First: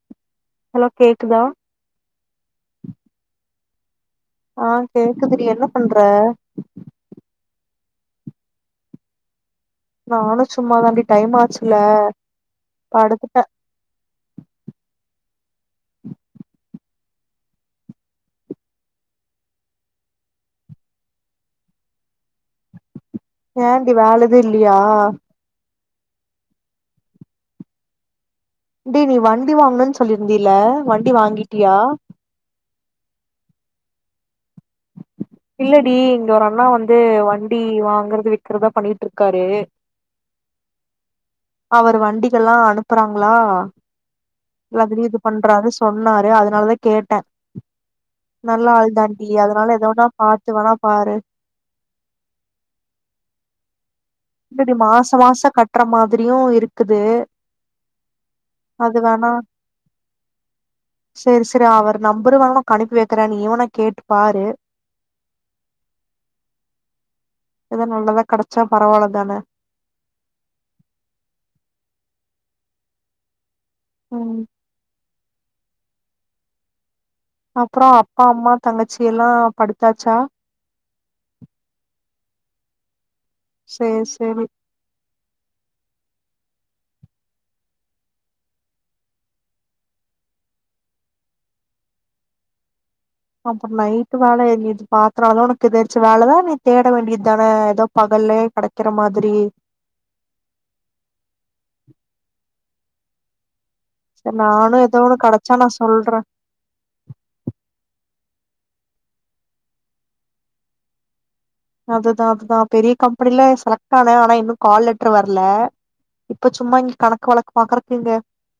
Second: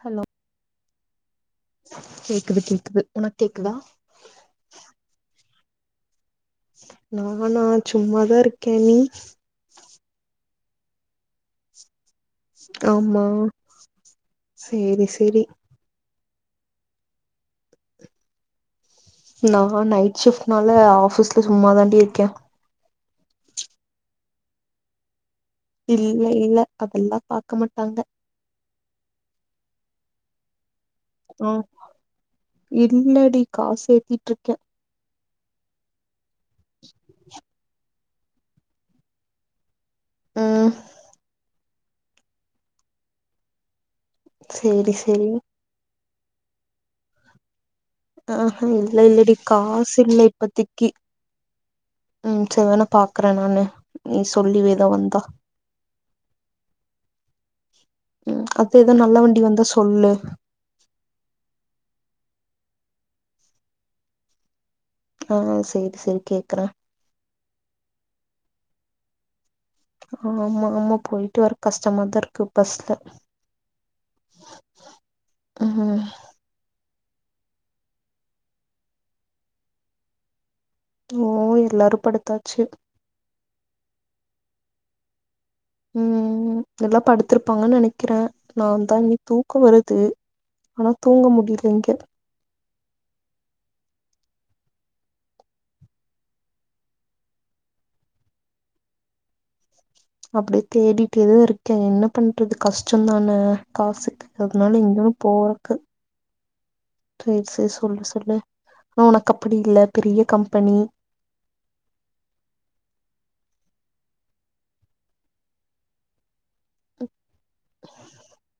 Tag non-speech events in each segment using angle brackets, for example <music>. hello hello கேக்குதா கேக்குது கேக்குது உனக் கேக்குதா ஆஹ கேக்குதுடி என்ன பண்ற நானா ச்சும்மாதா இருக்க நீ நானு ச்சும்மா தாண்டி டைம் ஆச்சுல ஆமா படுத்துட்டே சேரி சேரி நான் நைட் ஷிஃப்ட்னால ஆஃபிஸ்ல சும்மா தாண்டி இருக்க ஏண்டி வேல எது இல்லையா இல்ல இல்ல அப்பிட்ல்லா பாக்க மாட்டாங்க டி நீ வாங்கணுன் சொல்லிருந்தீல வண் ண்டி ஆ வாங்கிட்டியா இல்லடி காசு சேத்தீட்ருக்க இல்லடி இங்க ஒரு அண்ணா வந்து வண்டி வாங்கறது விக்கறதா பண்ணீட்ருக்காரு உம் அவர் வண்டிகெல்லா அனுப்புறாங்களா சேரி அதில்யு இது சேரி பண்றாரு சொ ன்னாரு அதுனாலதா கேட்டே ஆ ஹா நல்ல ஆள் இல்ல தாண்டி இல்லடி அதனால எதோ காசு ஒன்னா இல்ல பாத்து வேணா இப்பத்திக்கி பாரு உம் சர்வேனா பாக்குற நானு நீ இல்லடி சொல்லிவேதா மாச வந்தா மாச கட்ற மாதிரியு இருக்குது ம் எதோ அது நல்ல வேணா வண்டி வந்தா சொல்லு சரி சரி அவரு நம்பரு வேனா கனுப்பி வெக்குற நீயூனா கேட்டு பாரு ஆஹ் சேரி சேரி கேக்குற எதா நல்லதா கடச்சா பரவால்ல தான ஆமா ஆமா போய்ட்டு வர கஷ்டமாதா இருக்கு பஸ்ல உம் ம்ஹம் அப்புறோ அப்பா அம்மா தங்கச்சில்லா படுத்தாச்சா ஓ எல்லாரு படுத்தாச்சு சேர் சேரி உம் எல்லா படுத்திருப்பாங்கன்னு நெனைக்கிற நான்தா இனி தூக்கோ வருது ஆனா தூங்க முடில இங்க அப்பற நைட்டு வேல எங்யாச்சு பாத்துனாலு உனக்கு எதாச்சி வேலதா நீ தேட வேண்டியத் தான எதோ பகல்லே கெடைக்கற மாதிரி அப்டி தேடிட்டேதா இருக்க என்ன பண்றது கஷ்டந்தான காசுக்கு சரி அதுனால நானு எதோ இங்கன்னு ஒன்னு கெடச்சா நா போறக்கு சொல்றே தய்வ் செய் சொல்லு சொல்லு ஆனா உனக்கப்பிடி இல்ல பெரிய கம்பனி அதுதா அதுதா பெரிய கம்பனில செலக்ட் ஆன ஆனா இன்னு கால் லெட்ரு வர்ல இப்ப சும்மா இங்க கணக்கு வழக்கு பாக்கறக்கிங்க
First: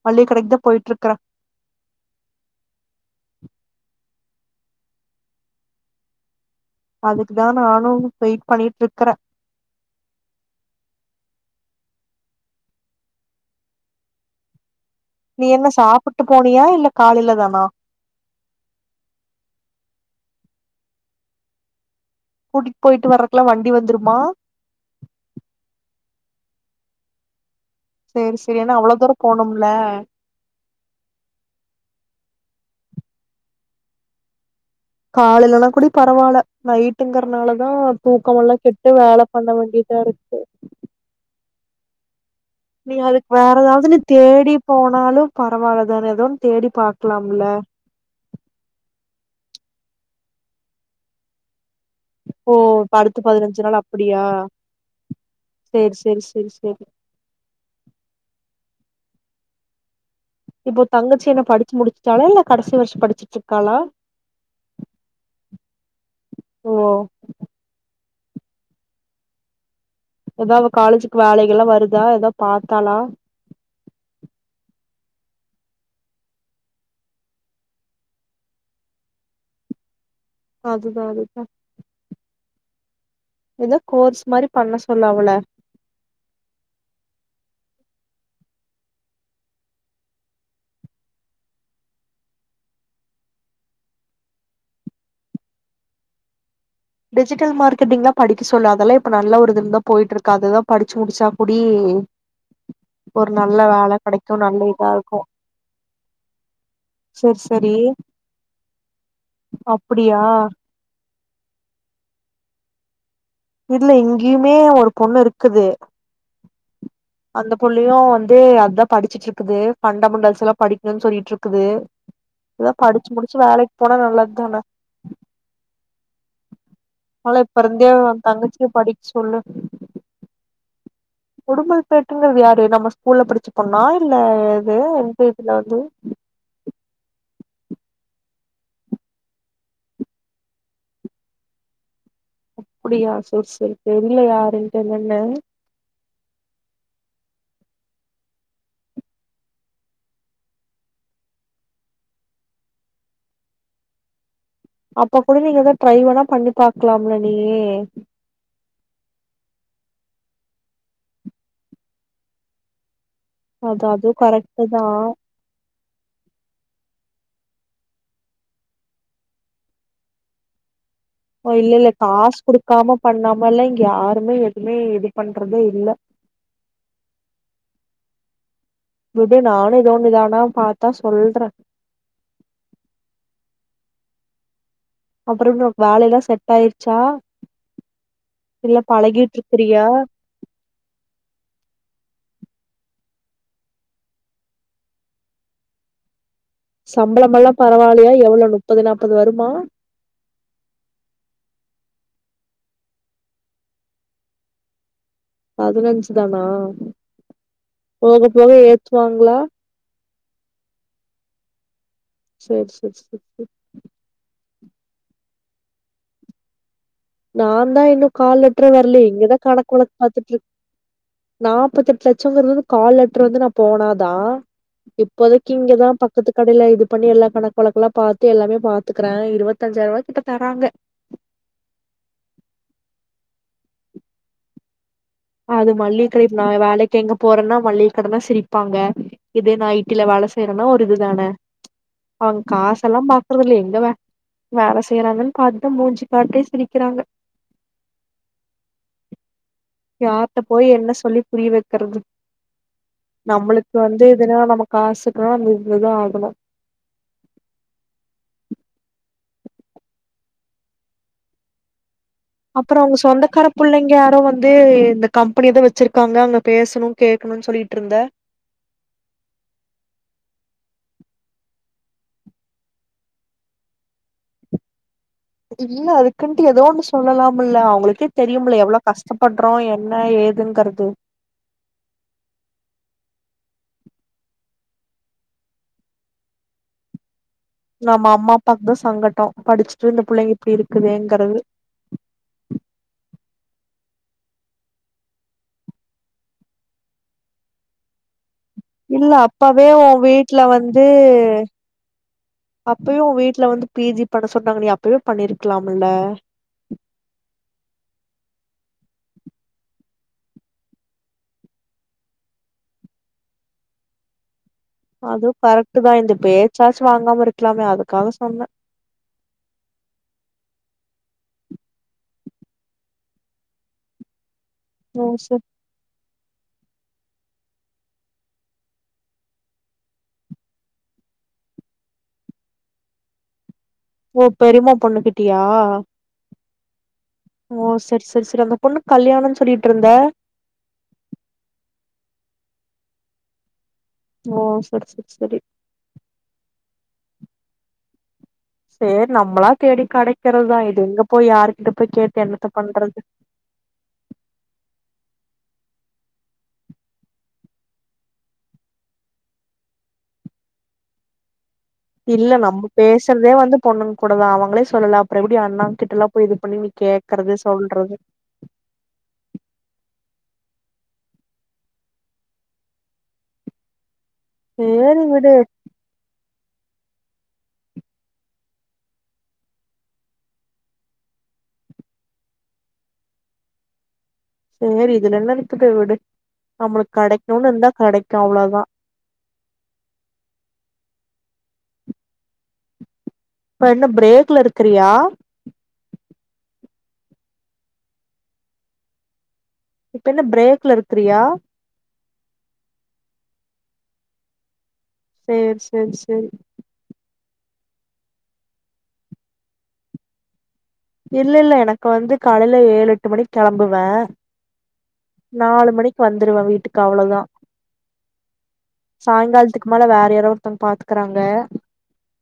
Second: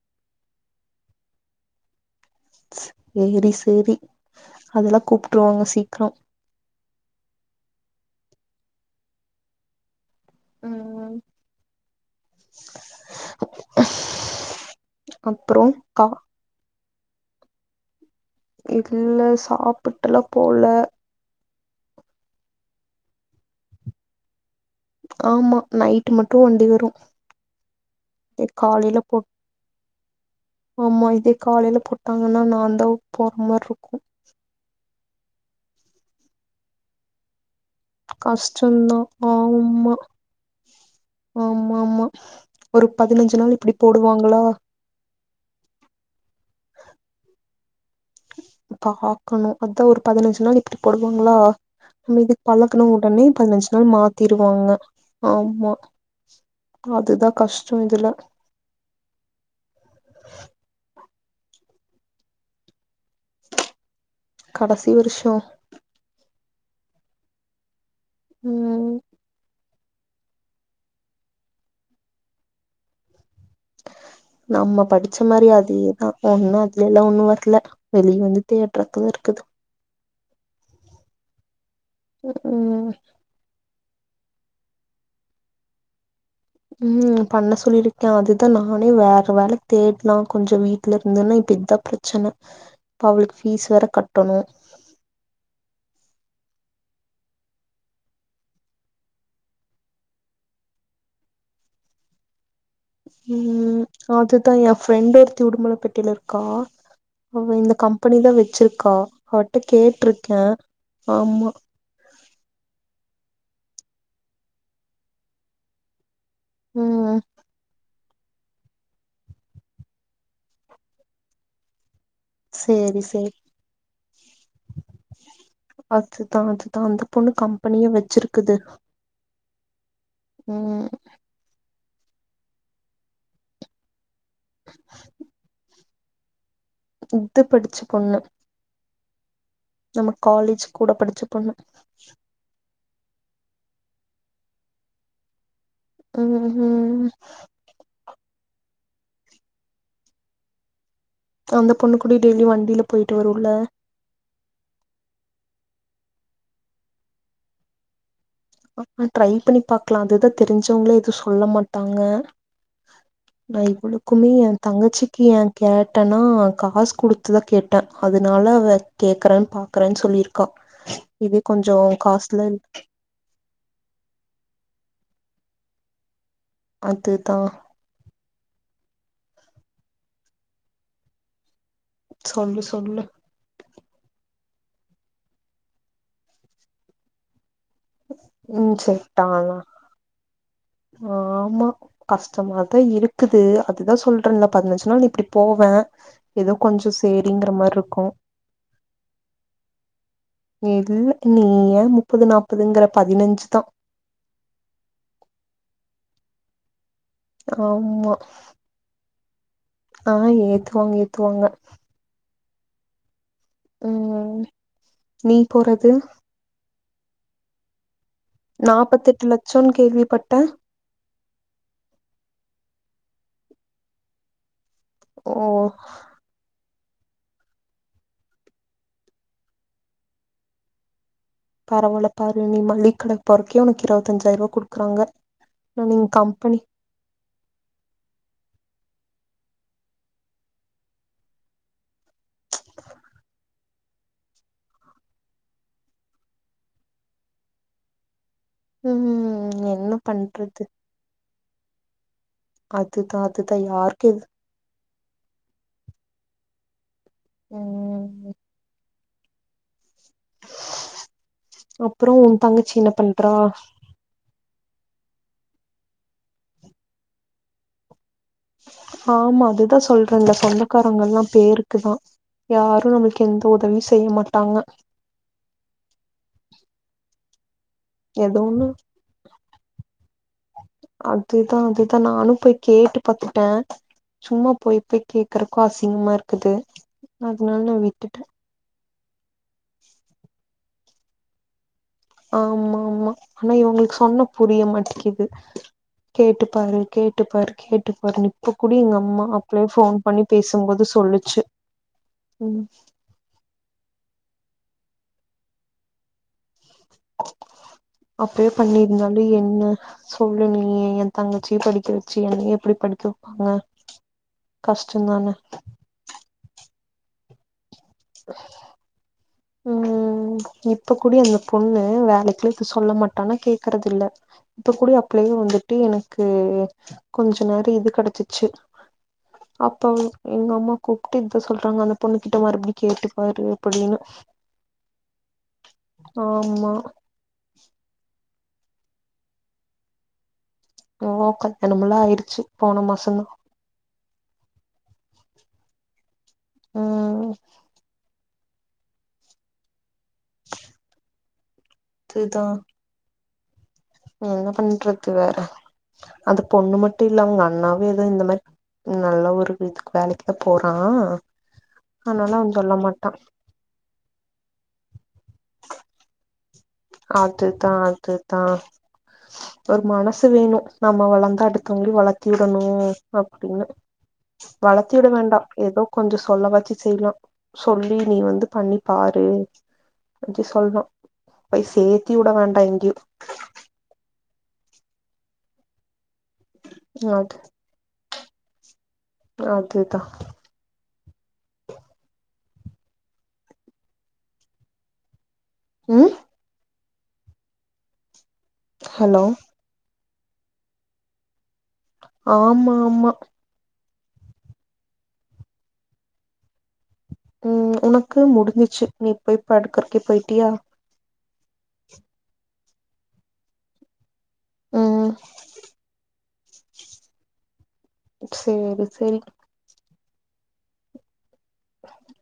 மல்லி கடைக்கு தா போய்ட்ருக்கற சேரி சேரி அதெல்லா கூப்ட்ருவாங்க சீக்ரோ அதுக்குதா நானு வெயிட் பண்ணீட்ருக்கற உம் உம் நீ என்ன சாப்புட்டு போனியா இல்ல காலைல தானா இல்ல சாப்புட்டெல்லா போல கூட்டிட் போய்ட்டு வர்றக்கெல்லா வண்டி வந்துருமா ஆமா நைட்டு மட்டு வண்டி வரு சேரி இதே சேரி ஏன்னா அவ்ளோ காலைல தூரோ போ போனும்ல ஆமா இதே காலைல போட் ட்டாங்கன்னா நான்தா போற மார்ருக்கு காலைலனா கூடி பரவால்ல நைட்டுங்கறனால தா தூக்கமெல்லா கெட்டு கஷ்டம்தான் வேல பண்ண ஆமா வேண்டிதா இருக்கு மா மா நீ அதுக்கு வேற ஏதாவது நீ தேடி போனாலு பரவால தானே எதோன் தேடி பாக்கலாம்ல க்கணும் அதான் ஒரு பதனஞ்சு நாள் இப்படி போடுவாங்களா நம்ம இதுக் ஓ பழக்குன அடுத்து உடனே பதினஞ்சு நாள் அப்டியா மாத்திருவாங்க ஆமா சேரி சேரி சேரி சேரி அதுதா கஷ்டோ இதுல இப்போ தங்க ச்சி என்ன படிச்சு முடிச்சிடால இல்ல கடைசி வர்ஷோ படிச் கடசி வருஷோ ஓ உம் ஏதாவ அவ காலேஜுக்கு வேலைகல்லா வருதா எதா பாத்தாளா நம்ம படிச்ச மாரி அதேதா ஒண்ணு அதுல எல்லா ஒண்ணு வர்ல வெளி வந்து தேட்டுறது தா இருக்குது அதுதா அதுதா உம் எதோ கோர்ஸ் மாரி பண்ண சொல்லு அவள உம் பண்ண சொல்லிருக்கே அதுதா நானே வேற வேல தேட்லா கொஞ்சொ வீட்லிருந்துனா இப்ப இதா பிரெச்சன இப்ப அவளுக்கு ஃபீஸ் வேற கட்டணு டிஜிட்டல் மார்க்கெட்டிங்லா படிக்க சொல்லு அதெல்லா இப்ப நல்ல ஒரு இதுல்தா போயிட்ருக்கா அதுதா படிச்சு முடிச்சா கூடி ஒரு நல்ல உம் வேல கெடைக்கு அதுதா நல்ல என் இதா ஃப்ரெண்ட் இருக்கு ஒருத்தி உடுமல பேட்டைல இருக்கா செரி அவ செரி இந்த கம்பெனிதா வெச்சிருக்கா அவட்ட அப்டியா கேட்ருக்க ஆமா இல்ல இங்கியுமே ஒரு பொண்ணு இருக்குது ம் அந்த புள்ளையு வந் து அத்தா படிச்சிட்ருக்குது ஃபண்டமெண்டல்ஸல்லா படிக்கணுன் சொல்லிட்ருக்குது எதா சேரி படிச்சு சேரி முடிச்சு வேலைக் போனா நல்லதுதான அதுதா அதுதா அந்த பொண்ணு கம்பெனியே <unintelligible> <unintelligible> படிக் சொல் ஆ உம் உடுமல் பேட்ள யாரு நம்ம ஸ்கூல்ல படிச்ச பொண்ணா இல்ல எது எந்த இதுல வந்து இது படிச்சு பொண்ணு நம்ம காலேஜ் கூட படிச்ச பொண்ணு அப்டியா சேரி சேரி தெரில யாருன்ட்டு என்னன்னு உம் ஹ்ம் அந்த பொண்ணுக்கூடி டெய்லி வண்டில போய்ட்டு வருல அப்ப கூட நீங்க எதா ட்ரை வேணா பண்ணி பாக்கலாம்ல நீயு ஆஹ் ட்ரை பண்ணி பாக்லா அதுதா தெரிஞ்சவங்களே எதுவு சொல்ல மாட்டாங்க நா அது அதுவு இவ்ளுக்குமே என் கரெக்ட் தா தங்கச்சிக்கு என் கேட் ட்டன்னா காசு குடுத்துதா கேட்ட அதுனால அவ கேக்குறன் பாக்குறன் சொல்லிருக்கா ஒ இல்ல இல்ல காசு குடுக்காம பண்ணா மல்லாம் இங்க யாருமே எதுமே இது பண்றதே இல்ல அதுதா விடு நானு எதோன்னு இதானா பாத்தா சொல்ற சொல்லு சொல்லு அப்பறோ என்னோ வேலைலா செட் ஆயிர்ச்சா உம் சொல்டாளா ஆமா கஷ் ஷ்டமாதா இருக்குது அதுதா சொல்றன்ல பதினஞ்சு நாள் இப்டி போவ சம்பளமல்லா பரவால்லையா எவ்ளோ னுப்பது நாப்பது வருமா இல்ல நீ ஏ முப்பது நாப்பதுங்கற பதினஞ்சுதா பதினஞ்சு தானா ஆமா போக போக ஏத்துவாங்ளா ஆஹ் ஏத்துவாங்க ஏத்துவாங்க செரி செரி செரி செரி ஹ்ம் நீ போறது நான் தா இன்னு கால் லெட்றே வர்லே நாப்பத்தெட்டு இங்கதா லட்சோன்னு கணக் வழக் கேள்விப்பட்டே பாத்துட்ருக் நாப்பத்தெட் லட்சங்கிறது வந்து கால் லெட்ரு வந்து நா போனாதா ஓ இப்போதைக்கு இங்கதா பக்கத்து கடைல இது பண்ணி எல்லா கணக்கு வழக்கெல்லாம் பார்த்து எல்லாமே பாத்துக்கறேன் இருபத்தஞ்சாயர ரூபாகிட்ட தராங்க பரவால்ல பாரு நீ மல்லிக்கடைக்கு போறதுக்கே உனக்கு இருபத்தஞ்சாயரூபா கொடுக்குறாங்க அது மல்லியக்கடை இ நான் வேலைக்கு எங்க போறேன்னா மல்லியக்கடை னா சிரிப்பாங்க இதே நைட்டுல வேலை செய்யறேன்னா ஒரு இதுதானே அவங்க காச எல்லாம் பாக்குறது இல்ல எங்க வே வேலை செய்யறாங்கன்னு பார்த்துதா மூஞ்சு பார்த்தே சிரிக்கிறாங்க உம்ம்ம் இன்னும் யார்ட போய் என்ன சொல்லி புரிய வைக்கறது அதுதா அதுதா நம்மளுக்கு வந்து யாருக்கு எது எதுனா நமக்கு காசுக்கலாம் அங்க இருந்துதான் ஆகணும் ம்ம்ம் ஒப் அப்புறம் அவங்க சொந்தக்கார புள்ளைங்க யாரோ வந்து இந்த கம்பெனிதான் வச்சிருக்காங்க அங்க பேசணும் கேட்கணும் சொல்லிகிட்டு இருந்தே ஆமா அதுதான் சொல்றே இந்த சொந்தக்காரங்கலாம் பேருக்குதான் யாரும் நம்மளுக்கு எந்த உதவியும் செய்ய மாட்டாங்க இல்ல அதுக்குன்ட்டு ஏதோ ஒன்னு சொல்லலாமல்ல உங்களுக்கே எதோ தெரியுமுல ஒன்னு எவ்வளவு கஷ்டப்படுறோம் என்ன ஏதுங்கிறது அதுதா அதுதா நானு போய் கேட்டு பாத்துட்டே சும்மா போயி போய் கேக்குறதுக்கும் அசிங்கமா இருக்குது அதனால நா நம்ம விட்டுட்டே அம்மாஅப்பாக்கு தான் சங்கட்டம் படிச்சுட்டு இந்த புள்ளைங்க இப்டி இருக்கு இருங்கிறது <unintelligible> ஆமா ஆமா ஆனா இவங்களுக்கு சொன்னா புரிய மாட்டுங்கிது கேட்டு பாரு கேட்டு பாரு கேட்டு பாருன்னு இல்ல அப்பவே ஒ வீட்டுல பேசும்போது வந்து சொல்லுச்சு ம் அப்பயும் ஒம் வீட்டு்ல வந்து பிஜி பண்ண சொன்னறாங்க நீ அப்பவே பண்ணிருக்கலாம்ல அப்படியே பண்ணியிருந்தாலும் என்ன சொல்லு நீ என் தங்கச்சிய படிக்க வச்சு என் எப்படி படிக்க வைப்ப அதுவும் கரெக்ட் தான் இந்த பேச்ச சார்ஜ் வாங்காம இருக்கலாமே ஆகும் அத சொல்லே ம் இப்ப கூடி அந்த பொண்ணு வேலைக்கு சொல்ல மாட்டானா கேக்குறது இல்ல இப்ப கூடி ஓ அப்பள்ளயே சரி வந்துட்டு எனக்கு கொஞ்ச நேரம் இது கிடைச்சிருச்சு அப்ப எங்க அம்மா கூப்பிட்டு இத சொல்றாங்க அந்த பொண்ணு கிட்ட மறுபடி கேட்டு பாரு ஓ பெரிம்மா பொண்ணுகிட்டியா ஆமா ஓ சரி சரி சரி அந்த பொண்ணு கல்யாணம்ன்னு சொல்லிட்டு இருந்தே ஓ கல்யாணமல்லா ஆயிருச்சு போன மாசத் ஓ சரி சரி சரி ம் சேரி நம்மளா தேடி கெடைக்கிறதுதா இது எங்க போய் யாரு ட்ட போய் கேட்டு அதுதா என்னத்த பண்றது என்ன பண்றது வேற அது பொண்ணு மட்டு இல்ல அவுங்கண்ணாவு ஏதோ இந்த மாரி நல்ல ஒரு இதுக்கு வேலைக்கு தா போறா அதனால இல்ல அவ நம்ம சொல்ல மாட்டா பேசறதே வந்து பொண்ணுங் கூடதா அவங்களே சொல்லல அப்பற எப்டி அண்ணாங் கிட்டலா போய் இது <unintelligible> அதுதா சொல்றது அதுதா ஒரு மனசு சு வேணு நம்ம வளந்தா அடுத்தவுங்களயு வளத்திடணு அப்டின்னு வளத்தி சேரி உட விடு வேண்டா எதோ கொஞ்சொ சொல்ல வாச்சு செய்லா சொல்லி நீ வந்து பண்ணி பாரு அடி சொல்லா பய் சேத்தி உட வேண்டா எங்கியூ சேரி இதுல என்ன இருக்குது விடு நம்மளுக்கு அது கடைக்ணுன் இருந்தா கடைக் கு அவ்ளோதா அதுதா ப்ப என்ன பிரேக்ல இருக்கிறியா ம் ஹலோ இப்ப என்ன பிரேக்ல இருக்றியா ஆமா ஆமா சேரி சேரி சேரி ம் உனக்கு முடிஞ்சிர்ச்சு நீ போய் படுக்கறக்கே போய்ட்டியா இல்லில்ல எனக்கு வந்து காலைல ஏழெட்டு மணிக்கெளம்புவ ம் நாலு மணிக்கு வந்துருவ வீட்டுக்கு அவ்வளதா சேரி சேரி சாயங்கால்த்துக்கு மேல வேற யார் ஒருத்தங் பாத்துக்குறாங்க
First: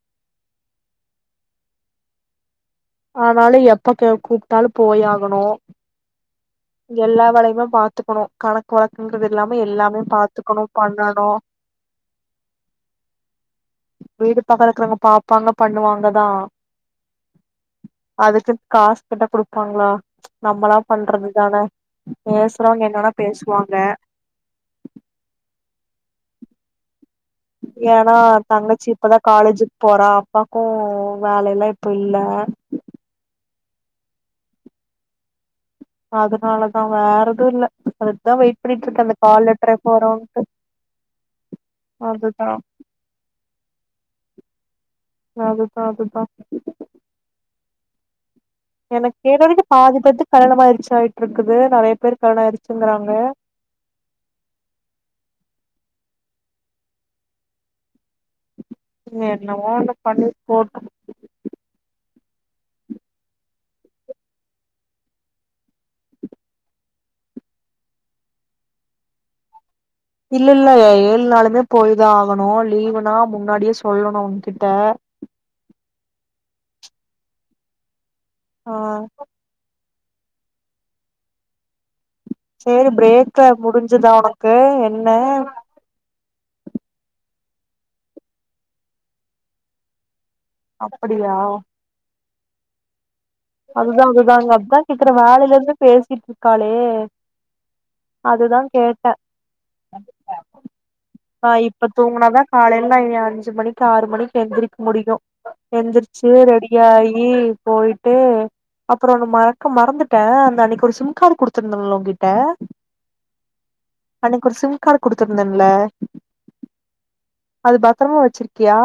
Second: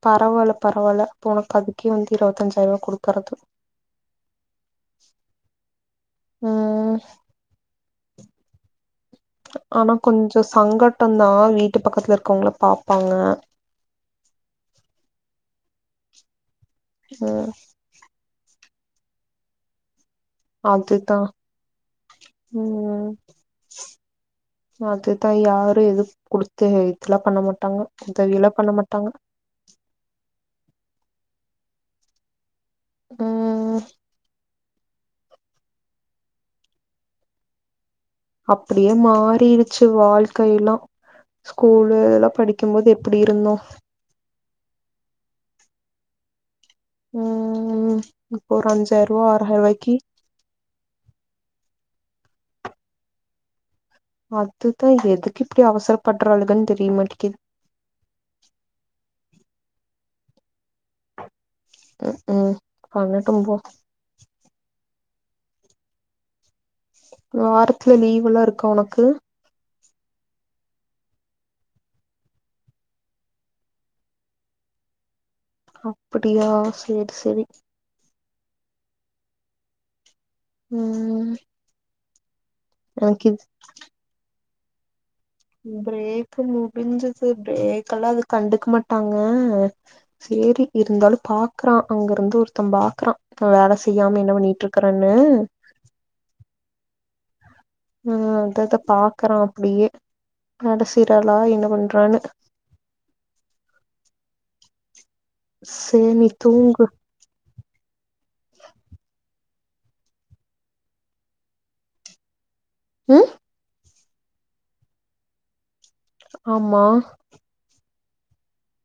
பரவால பரவால போனக் அதுக்கே வந்து இருவத்தஞ்சாயிரோ ஆனாலு எப்ப கே கூப்ட்டாலு போயாகணு ம் எல்லா வலையும பா த்துக்கணு கணக் வழக் குங்கது இல்லாம ஆனா எல்லாமே கொஞ்சோ பாத்துக்கணு பண்ணணு சங்கட்டந்தா வீட்டு பக்கத்துல இருக்கவங்கள பாப்பாங்க வீடு பக்கோ இருக்குறவுங்க பாப்பாங்க பண்ணுவாங்க தா ம் காஸ் கேட்ட குடுப்பாங்களா நம்மளா அதுதா பண்றது தான பேசுறவங்க ம் என்னவேனா பேசுவாங்க ரு எதுக் குடுத்து இதெல்லா பண்ண மாட்டாங்க ஏனா உதவியெல்லா பண்ண தங்கச்சி மாட்டாங்க இப்பதா காலேஜுக் போறா அப்பாக்கு வேல எல்லா இப்போ இல்ல உம் ம் அதுனாலதா வேற எது இல்ல அதுக்குதா வெயிட் பண்ணிட்டு அப்டியே இருக்கே அந்த கால் லெட்டர் மாறிருச்சு எப்ப வருன்ட்டு வாழ்க்கைய எல்லா ஸ்கூல் லா அதுதா படிக்கும்போது எப்டி இருந்தோ அதுதா அதுதா ம் இப்போ ஒரு எனக்கு அஞ்சாயிரூவா கேட்ட வரைக்கு ஆறாயிரூவாய்க்கி பாதிப்பேத்துக்கு கல்யாணமாயிருச்சு ஆயிட்டு இருக்குது நெறைய பேரு கல்யாண ஆயிச்சுன்றாங்க அதுதா எதுக்கு இப்டி அவசரப்படுறாளுங்கனு தெரியமாட்டேக்கிது என்னவோ ஒன்னு பண்ணிட்டு போட்டு க் ம் பண்ணட்டு போ வாரத்துல லீவ்ல்லா இருக்கா ஒனக்கு இல்ல இல்ல ஏழு நாளுதா போய்தா ஆகணு லீவுனா முன்னாடியே சொல்லணு அவுங்கிட்ட அப்டியா செரி செரி ஆ உம் செரி பிரேக்ல முடிஞ்சுதா உனக் கா என் <unintelligible> இப்ப முடிஞ்சுது பிரேக்கெல்லா அது கண்டுக்க மாட்டாங்க செரி இருந்தாலு அப்படியா பாக்குறா அங்ககருந்து ஒரு தம் பாக்குறா நா வேல அதுதா செய்யாம என்ன அதுதாங்க பண்ணிட்டு அதா கேக்குற இருக்கறேன்னு வேலைல இருந்து பேசிட்டு இரு காலே ஆ அத அதுதா அத கேட்ட பாக்குறா அப்படியே வேல செய்றாளா ஆ என்ன இப்ப பண்றான்னு தூங்குனாதா காலேல நா இனி அஞ்சு மணிக்கு ஆறு மணிக்கு எந்திரி முடியு சேரி நீ எந்திரிச்சு தூங்கு ரெடியாயி போய் ம் அப்பறம் நா மறக்க மறந்துட்டே அந்த அன்னைக்கு ஒரு சிம் கார்டு குடுடுத்திருந்தலா உகிட்ட உம் அன்னைக்கு ஒரு சிம் கார்டு குடுத்துருந்தேன்ல ஆமா பத்தரமா வச்சிருக்கியா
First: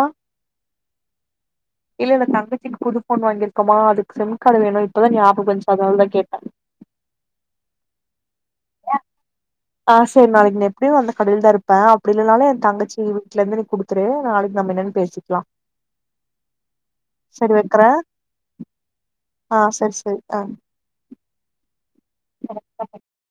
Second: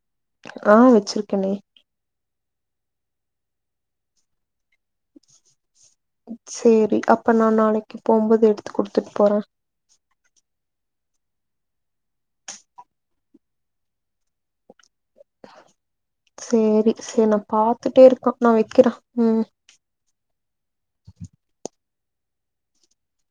ஆ வச்சிருக்கேனே இல்ல இல்ல தங்கச்சிக்கு புது போன் வாங்கிருக்கோமா அதுக் சிம் கார்டு வேணு இப்பதா ஞாபம் வந்துச் சரி அப்ப நா நாளைக்கு போம்போது எடுத்து குடுத்துட்டு போறே ஏப்படியு அந்த கடையில்ல தா இருப்ப அப்படி இல்லனாலே என் தங்கச்சி வீட்டுல இருந்து நீ கொடுத்துரு நாளைக்கு நம்ம என்னன்னு பேச சரி சரி நா பாத்துட்டே இருக்க நா வைக்கிறே ம் ஆஹ் சரி சரி அம் கரெக்தா <unintelligible>